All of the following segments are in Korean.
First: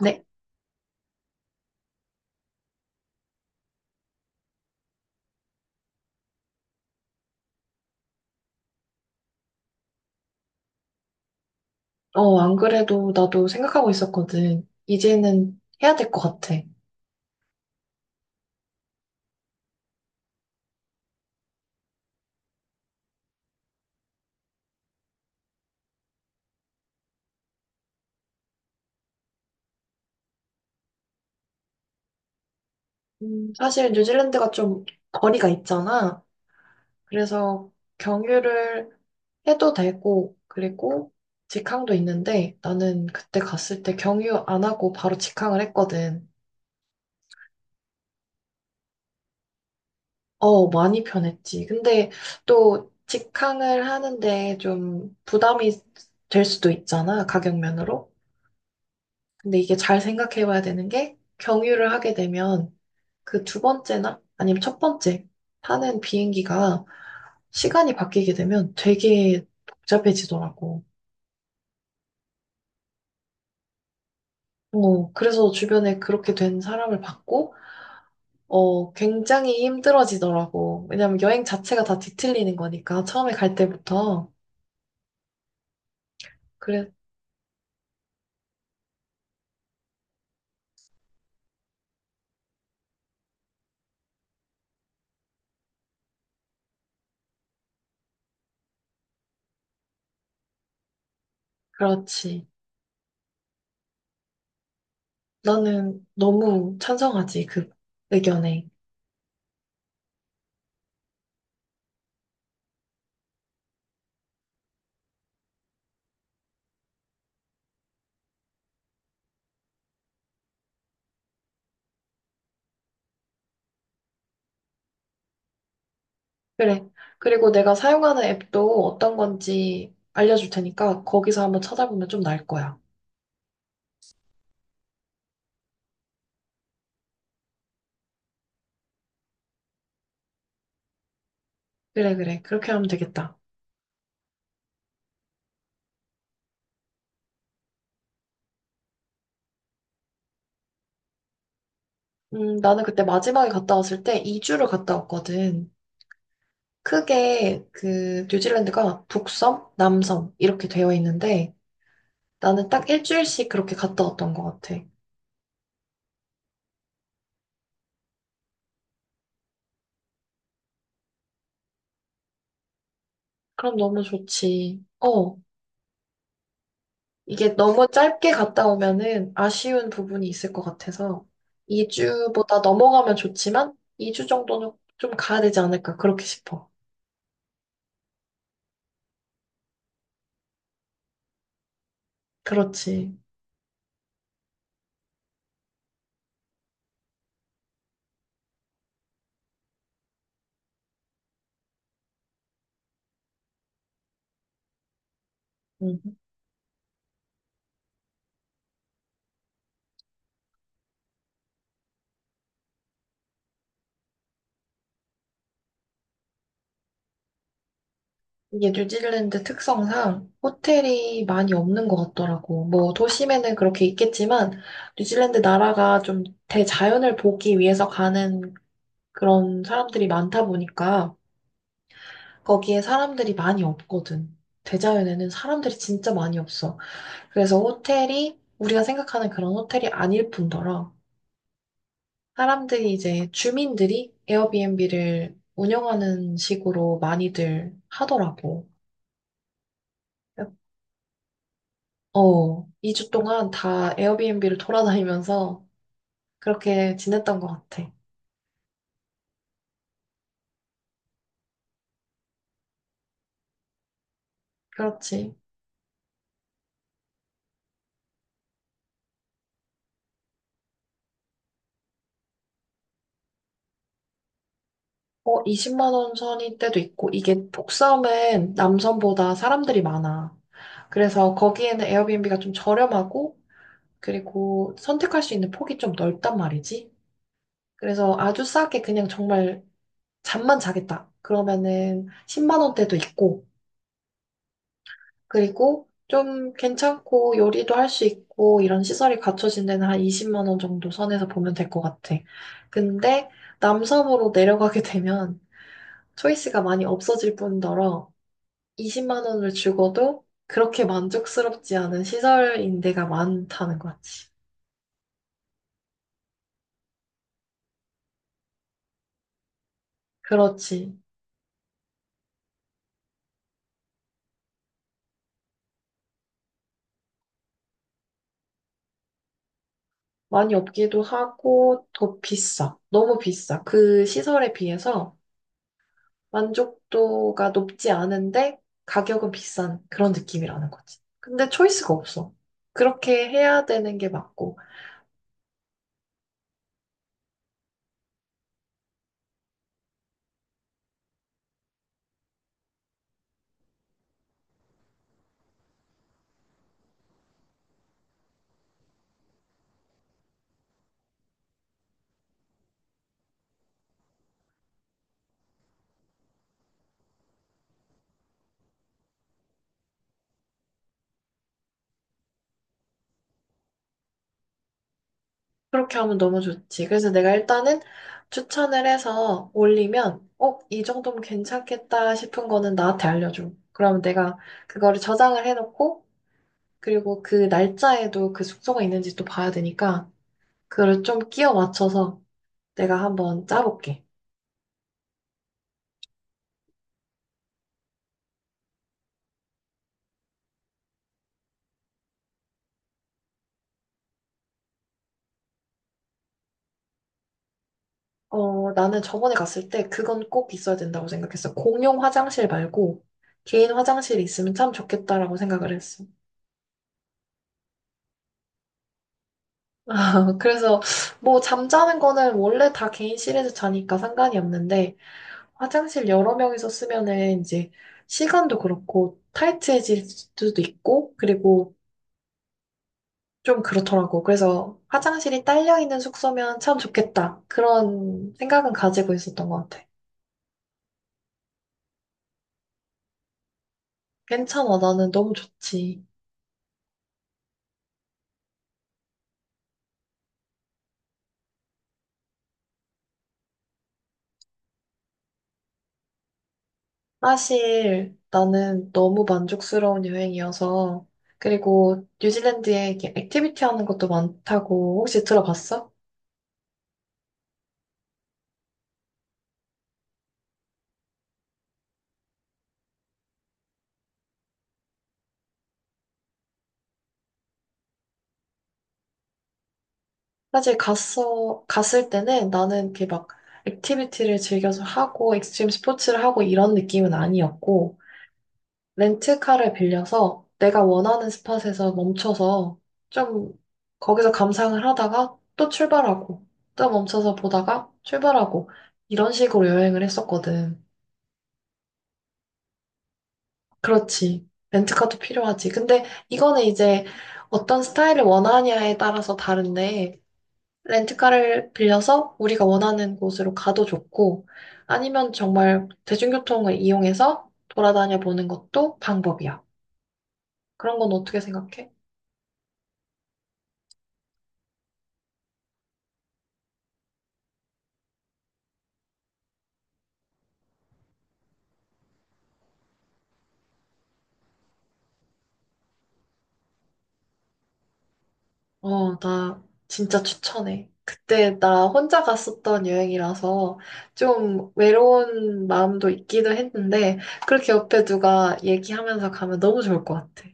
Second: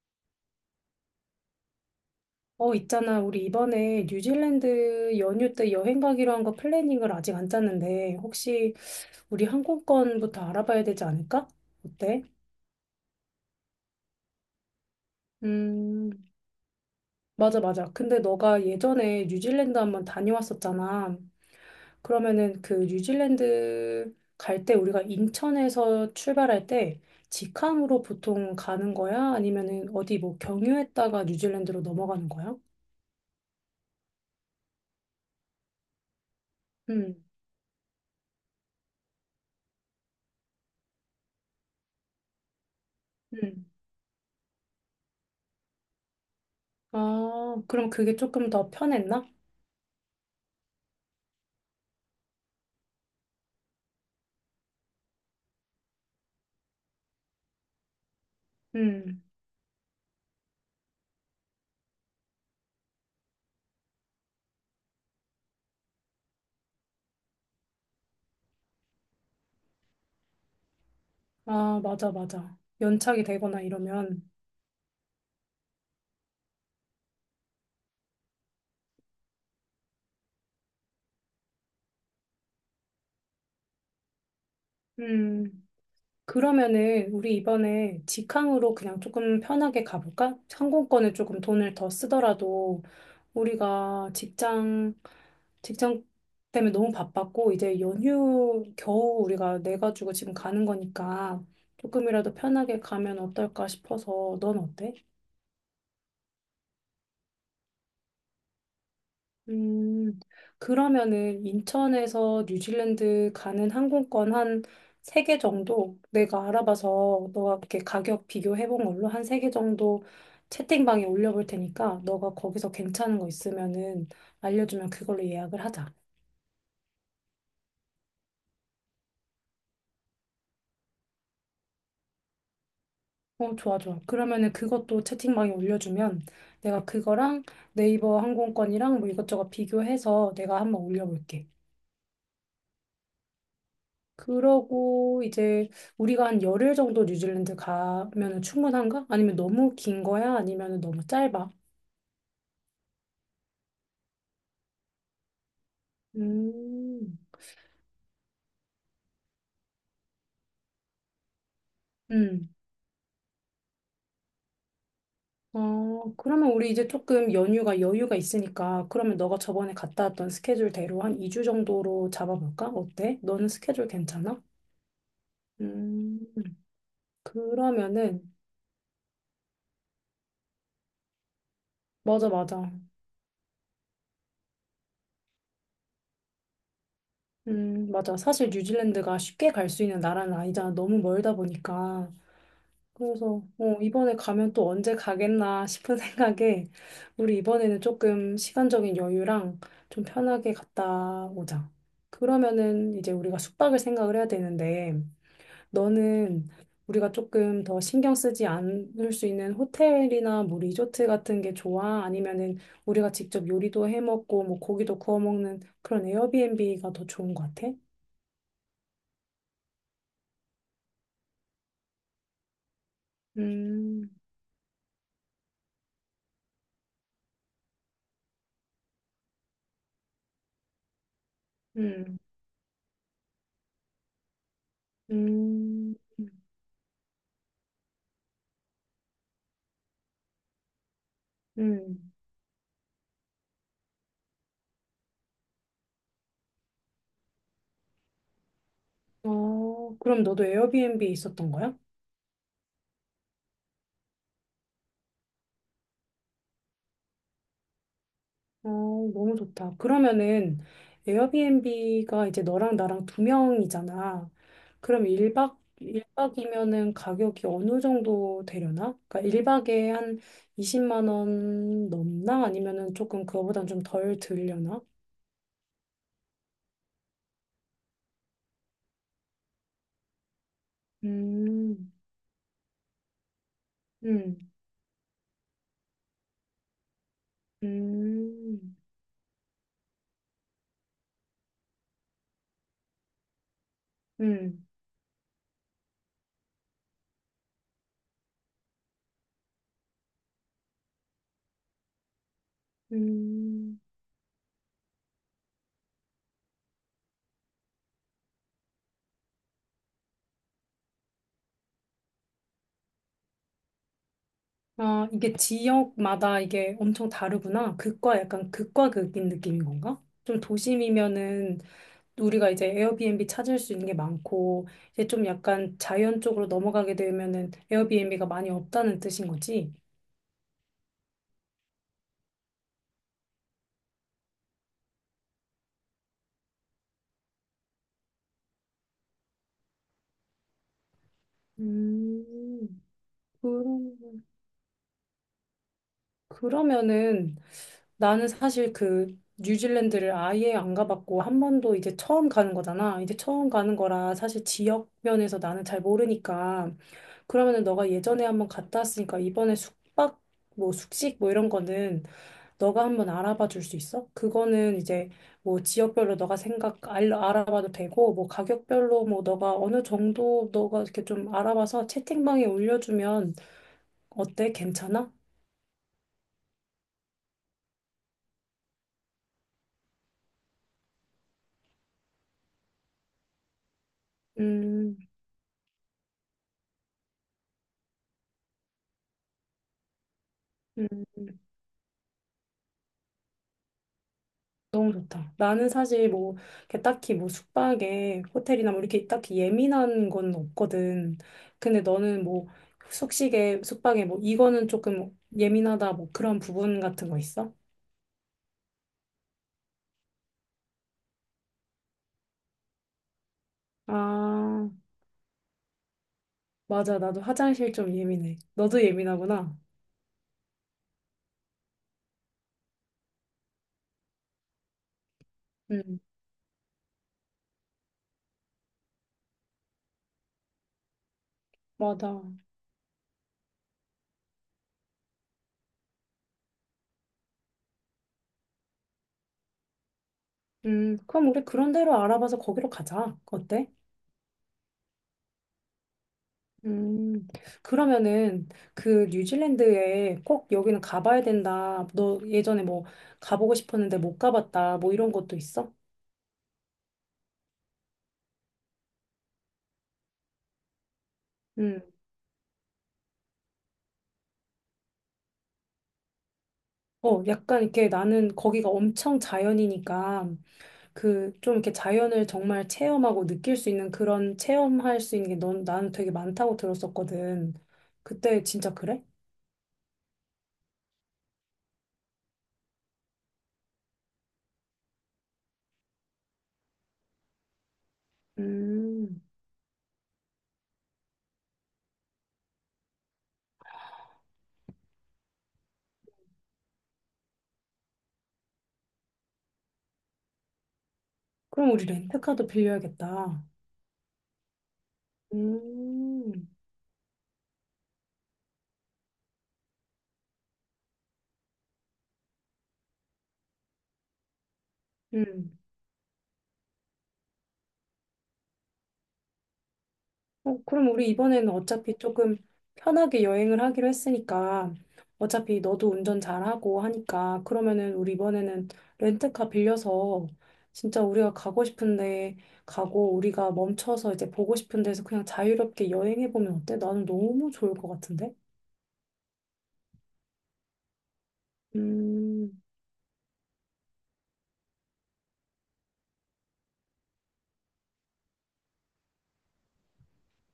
네. 있잖아. 우리 이번에 뉴질랜드 연휴 때 여행 가기로 한 거 플래닝을 아직 안 짰는데, 혹시 우리 항공권부터 알아봐야 되지 않을까? 어때? 안 그래도 나도 생각하고 있었거든. 이제는 해야 될 음, 것 같아. 맞아, 맞아. 근데 너가 예전에 뉴질랜드 한번 다녀왔었잖아. 그러면은 그 뉴질랜드 갈 때 우리가 인천에서 출발할 때 직항으로 보통 가는 거야? 아니면은 어디 뭐 경유했다가 뉴질랜드로 넘어가는 거야? 사실 뉴질랜드가 좀 거리가 있잖아. 음, 그래서 경유를 해도 되고, 그리고 직항도 있는데 나는 그때 음. 갔을 때 경유 안 하고 바로 직항을 했거든. 아, 그럼 그게 조금 더 편했나? 많이 편했지. 근데 또 직항을 하는데 좀 부담이 될 수도 있잖아. 가격면으로. 음. 근데 이게 잘 생각해 봐야 되는 게 경유를 하게 되면 그 두 번째나 아니면 첫 번째 타는 비행기가 시간이 바뀌게 되면 되게 복잡해지더라고. 아, 맞아, 맞아. 연착이 되거나 이러면. 그래서 주변에 그렇게 된 사람을 봤고, 굉장히 힘들어지더라고. 왜냐면 여행 자체가 다 뒤틀리는 거니까, 처음에 갈 때부터. 음, 그래, 그러면은 우리 이번에 직항으로 그냥 조금 편하게 가볼까? 항공권에 조금 돈을 더 쓰더라도 우리가 직장 때문에 너무 바빴고 이제 연휴 겨우 우리가 내가지고 지금 가는 거니까 조금이라도 그렇지. 편하게 가면 어떨까 싶어서 넌 어때? 나는 너무 찬성하지, 그 의견에. 음, 그러면은 인천에서 뉴질랜드 가는 항공권 한 3개 정도 내가 알아봐서 너가 이렇게 가격 비교해 본 걸로 한 3개 정도 채팅방에 올려볼 테니까 너가 거기서 괜찮은 거 있으면은 알려주면 그걸로 예약을 하자. 그래. 그리고 내가 사용하는 앱도 어떤 건지 알려줄 테니까, 거기서 한번 찾아보면 좀 나을 거야. 좋아, 좋아. 그러면은 그것도 채팅방에 올려주면 내가 그거랑 네이버 항공권이랑 뭐 이것저것 비교해서 내가 한번 올려볼게. 그래, 그래. 그렇게 하면 되겠다. 그러고 이제 우리가 한 열흘 정도 뉴질랜드 가면은 충분한가? 아니면 너무 긴 거야? 아니면 너무 짧아? 나는 그때 마지막에 갔다 왔을 때 2주를 갔다 왔거든. 음. 크게 그 뉴질랜드가 북섬, 남섬 이렇게 되어 있는데 음. 나는 딱 일주일씩 그렇게 갔다 왔던 것 같아. 그러면 우리 이제 조금 연휴가 여유가 있으니까 그러면 너가 저번에 갔다 왔던 스케줄대로 한 2주 정도로 잡아볼까? 어때? 너는 그럼 스케줄 너무 괜찮아? 좋지. 어, 음. 이게 너무 그러면은 짧게 갔다 오면은 아쉬운 부분이 있을 것 같아서 맞아 2주보다 맞아. 넘어가면 좋지만 2주 정도는 좀 가야 되지 않을까 그렇게 싶어. 맞아. 사실 뉴질랜드가 쉽게 갈 수 있는 나라는 아니잖아. 너무 멀다 보니까. 그렇지. 그래서 이번에 가면 또 언제 가겠나 싶은 생각에 우리 이번에는 조금 시간적인 여유랑 좀 편하게 갔다 오자. 그러면은 이제 우리가 숙박을 생각을 해야 되는데 너는 우리가 조금 더 신경 쓰지 않을 수 있는 호텔이나 뭐 리조트 같은 게 좋아? 아니면은 우리가 직접 요리도 해 먹고 뭐 고기도 구워 먹는 그런 에어비앤비가 더 좋은 것 같아? 이게 뉴질랜드 특성상 호텔이 많이 없는 것 같더라고. 뭐 도심에는 그렇게 음, 있겠지만 뉴질랜드 나라가 좀 대자연을 보기 위해서 가는 그런 사람들이 많다 보니까 음, 거기에 사람들이 많이 없거든. 대자연에는 사람들이 음, 진짜 많이 없어. 그래서 호텔이 우리가 생각하는 그런 호텔이 아닐 뿐더러 음. 사람들이 이제 주민들이 에어비앤비를 운영하는 식으로 많이들 하더라고. 그럼 너도 에어비앤비에 있었던 거야? 어, 2주 동안 다 에어비앤비를 돌아다니면서 그렇게 지냈던 것 같아. 어, 너무 좋다. 그러면은 에어비앤비가 이제 너랑 나랑 두 명이잖아. 그럼 그렇지. 1박, 일박이면은 가격이 어느 정도 되려나? 그러니까 1박에 한 20만 원 넘나? 아니면은 조금 그거보단 좀 덜 들려나? 어, 20만 원 선일 때도 있고, 이게 독섬은 남섬보다 사람들이 많아. 그래서 거기에는 음, 에어비앤비가 좀 저렴하고, 음, 그리고 선택할 수 있는 폭이 좀 넓단 말이지. 그래서 아주 음, 싸게 그냥 정말 잠만 자겠다. 그러면은 10만 원대도 있고, 음, 그리고 좀 괜찮고 요리도 할 수 있고 이런 시설이 갖춰진 데는 한 20만 원 정도 선에서 보면 될 것 같아. 근데 음. 남섬으로 내려가게 되면 초이스가 많이 없어질 뿐더러 20만 원을 주고도 그렇게 만족스럽지 않은 시설인 데가 많다는 거지. 아, 이게 지역마다 이게 엄청 다르구나. 극과 약간 극과 극인 느낌인 건가? 좀 그렇지. 도심이면은 우리가 이제 에어비앤비 찾을 수 있는 게 많고, 이제 좀 약간 자연 쪽으로 넘어가게 되면은 에어비앤비가 많이 없다는 뜻인 거지. 많이 없기도 하고 더 비싸. 너무 비싸. 그 시설에 비해서 만족도가 높지 않은데 가격은 비싼 그런 느낌이라는 거지. 근데 초이스가 없어. 음, 그렇게 해야 되는 게 그런. 맞고, 그러면은 나는 사실 그 뉴질랜드를 아예 안 가봤고 한 번도 이제 처음 가는 거잖아. 이제 처음 가는 거라 사실 지역 면에서 나는 잘 모르니까 그러면은 너가 예전에 한번 갔다 왔으니까 이번에 숙박 뭐 숙식 뭐 이런 거는 너가 한번 알아봐 줄 수 있어? 그거는 이제 뭐 지역별로 너가 생각 알아봐도 되고 뭐 가격별로 뭐 너가 어느 정도 너가 이렇게 좀 알아봐서 채팅방에 올려주면 어때? 괜찮아? 그렇게 하면 너무 좋지. 그래서 내가 일단은 추천을 해서 올리면, 어, 이 정도면 괜찮겠다 싶은 거는 나한테 알려줘. 그럼 내가 음. 그거를 저장을 해놓고, 그리고 그 날짜에도 그 숙소가 있는지 또 봐야 되니까, 음. 그걸 좀 끼워 맞춰서 내가 한번 짜볼게. 너무 좋다. 나는 사실 뭐, 이렇게 딱히 뭐 숙박에 호텔이나 뭐 이렇게 딱히 예민한 건 없거든. 근데 너는 뭐 숙식에, 숙박에 뭐 이거는 조금 예민하다 뭐 그런 부분 같은 거 있어? 나는 저번에 갔을 때 그건 꼭 있어야 된다고 생각했어. 공용 화장실 말고 개인 화장실이 있으면 아, 참 좋겠다라고 생각을 했어. 맞아. 나도 화장실 좀 예민해. 너도 예민하구나. 그래서 뭐 잠자는 거는 원래 다 개인실에서 자니까 상관이 없는데 응, 화장실 여러 명이서 쓰면은 이제 시간도 그렇고 타이트해질 수도 있고 그리고 맞아. 좀 그렇더라고. 그래서 화장실이 딸려 있는 숙소면 참 좋겠다. 그런 생각은 가지고 있었던 것 같아. 그럼 우리 그런 대로 알아봐서 거기로 가자. 어때? 괜찮아. 나는 너무 좋지. 음, 그러면은 그 뉴질랜드에 꼭 여기는 가봐야 된다. 너 예전에 뭐 가보고 싶었는데 못 가봤다. 뭐 이런 것도 있어? 사실 나는 너무 만족스러운 여행이어서 음, 그리고 뉴질랜드에 이렇게 액티비티 하는 것도 많다고 혹시 들어봤어? 약간 이렇게 나는 거기가 엄청 자연이니까 그 좀 이렇게 자연을 정말 체험하고 느낄 수 있는 그런 체험할 수 있는 게 넌, 나는 되게 많다고 들었었거든. 그때 진짜 그래? 사실 갔어 갔을 때는 나는 이렇게 막 액티비티를 즐겨서 하고 익스트림 스포츠를 하고 이런 느낌은 아니었고 음, 렌트카를 빌려서 내가 원하는 스팟에서 멈춰서 좀 거기서 감상을 하다가 또 출발하고 또 멈춰서 보다가 출발하고 이런 식으로 여행을 했었거든. 그럼 우리 렌트카도 빌려야겠다. 그렇지. 렌트카도 필요하지. 근데 음, 이거는 이제 어떤 스타일을 원하냐에 따라서 다른데, 렌트카를 빌려서 우리가 원하는 곳으로 가도 좋고, 아니면 음. 정말 대중교통을 이용해서 돌아다녀 보는 것도 방법이야. 그럼 그런 우리 건 어떻게 이번에는 생각해? 어차피 조금 편하게 여행을 하기로 했으니까 어차피 너도 운전 잘하고 하니까 그러면은 우리 이번에는 렌트카 빌려서 진짜 우리가 가고 싶은데 가고 우리가 멈춰서 이제 보고 싶은 데서 그냥 자유롭게 여행해 보면 어때? 나는 너무 좋을 것 같은데? 나 진짜 추천해. 그때 나 혼자 음, 갔었던 여행이라서 좀 외로운 마음도 있기도 했는데, 그렇게 옆에 누가 얘기하면서 가면 너무 좋을 것 같아.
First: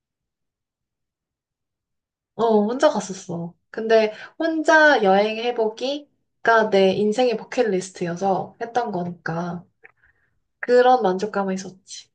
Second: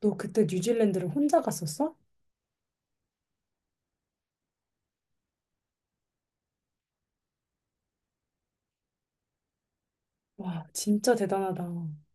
너 그때 뉴질랜드를 혼자 갔었어? 어, 혼자 갔었어. 근데 혼자 여행해보기가 내 인생의 버킷리스트여서 했던 거니까 와, 그런 진짜 만족감이 대단하다. 있었지.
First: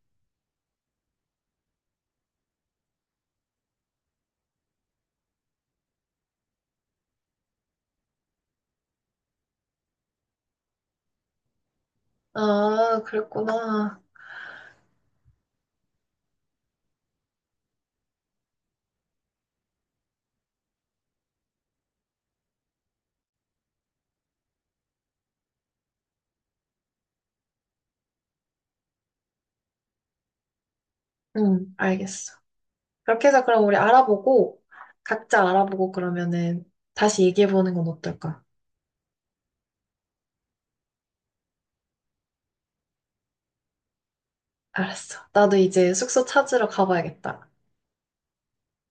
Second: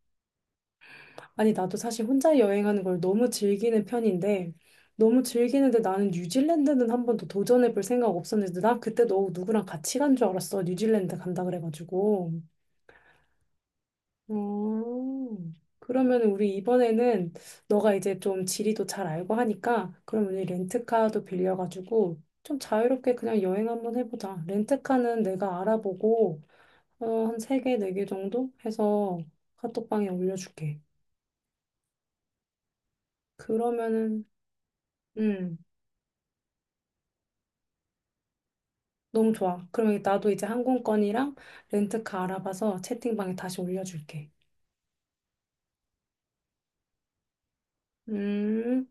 아니, 나도 사실 혼자 여행하는 걸 너무 즐기는 편인데, 너무 즐기는데 나는 뉴질랜드는 한 번도 도전해볼 생각 없었는데, 난 그때 너 누구랑 같이 간 줄 알았어. 뉴질랜드 간다 그래가지고. 아, 그랬구나. 어, 그러면 우리 이번에는 너가 이제 좀 지리도 잘 알고 하니까, 그럼 우리 렌트카도 빌려가지고, 좀 자유롭게 그냥 여행 한번 해보자. 렌트카는 내가 알아보고, 한 세개네 개네개 정도 해서 카톡방에 올려줄게. 응, 알겠어. 그렇게 해서 그럼 우리 그러면은, 알아보고 각자 음. 알아보고 그러면은 다시 얘기해보는 건 어떨까? 너무 좋아. 그러면 나도 이제 항공권이랑 렌트카 알아봐서 채팅방에 다시 올려줄게. 알았어. 나도 이제 숙소 찾으러 가봐야겠다. 음.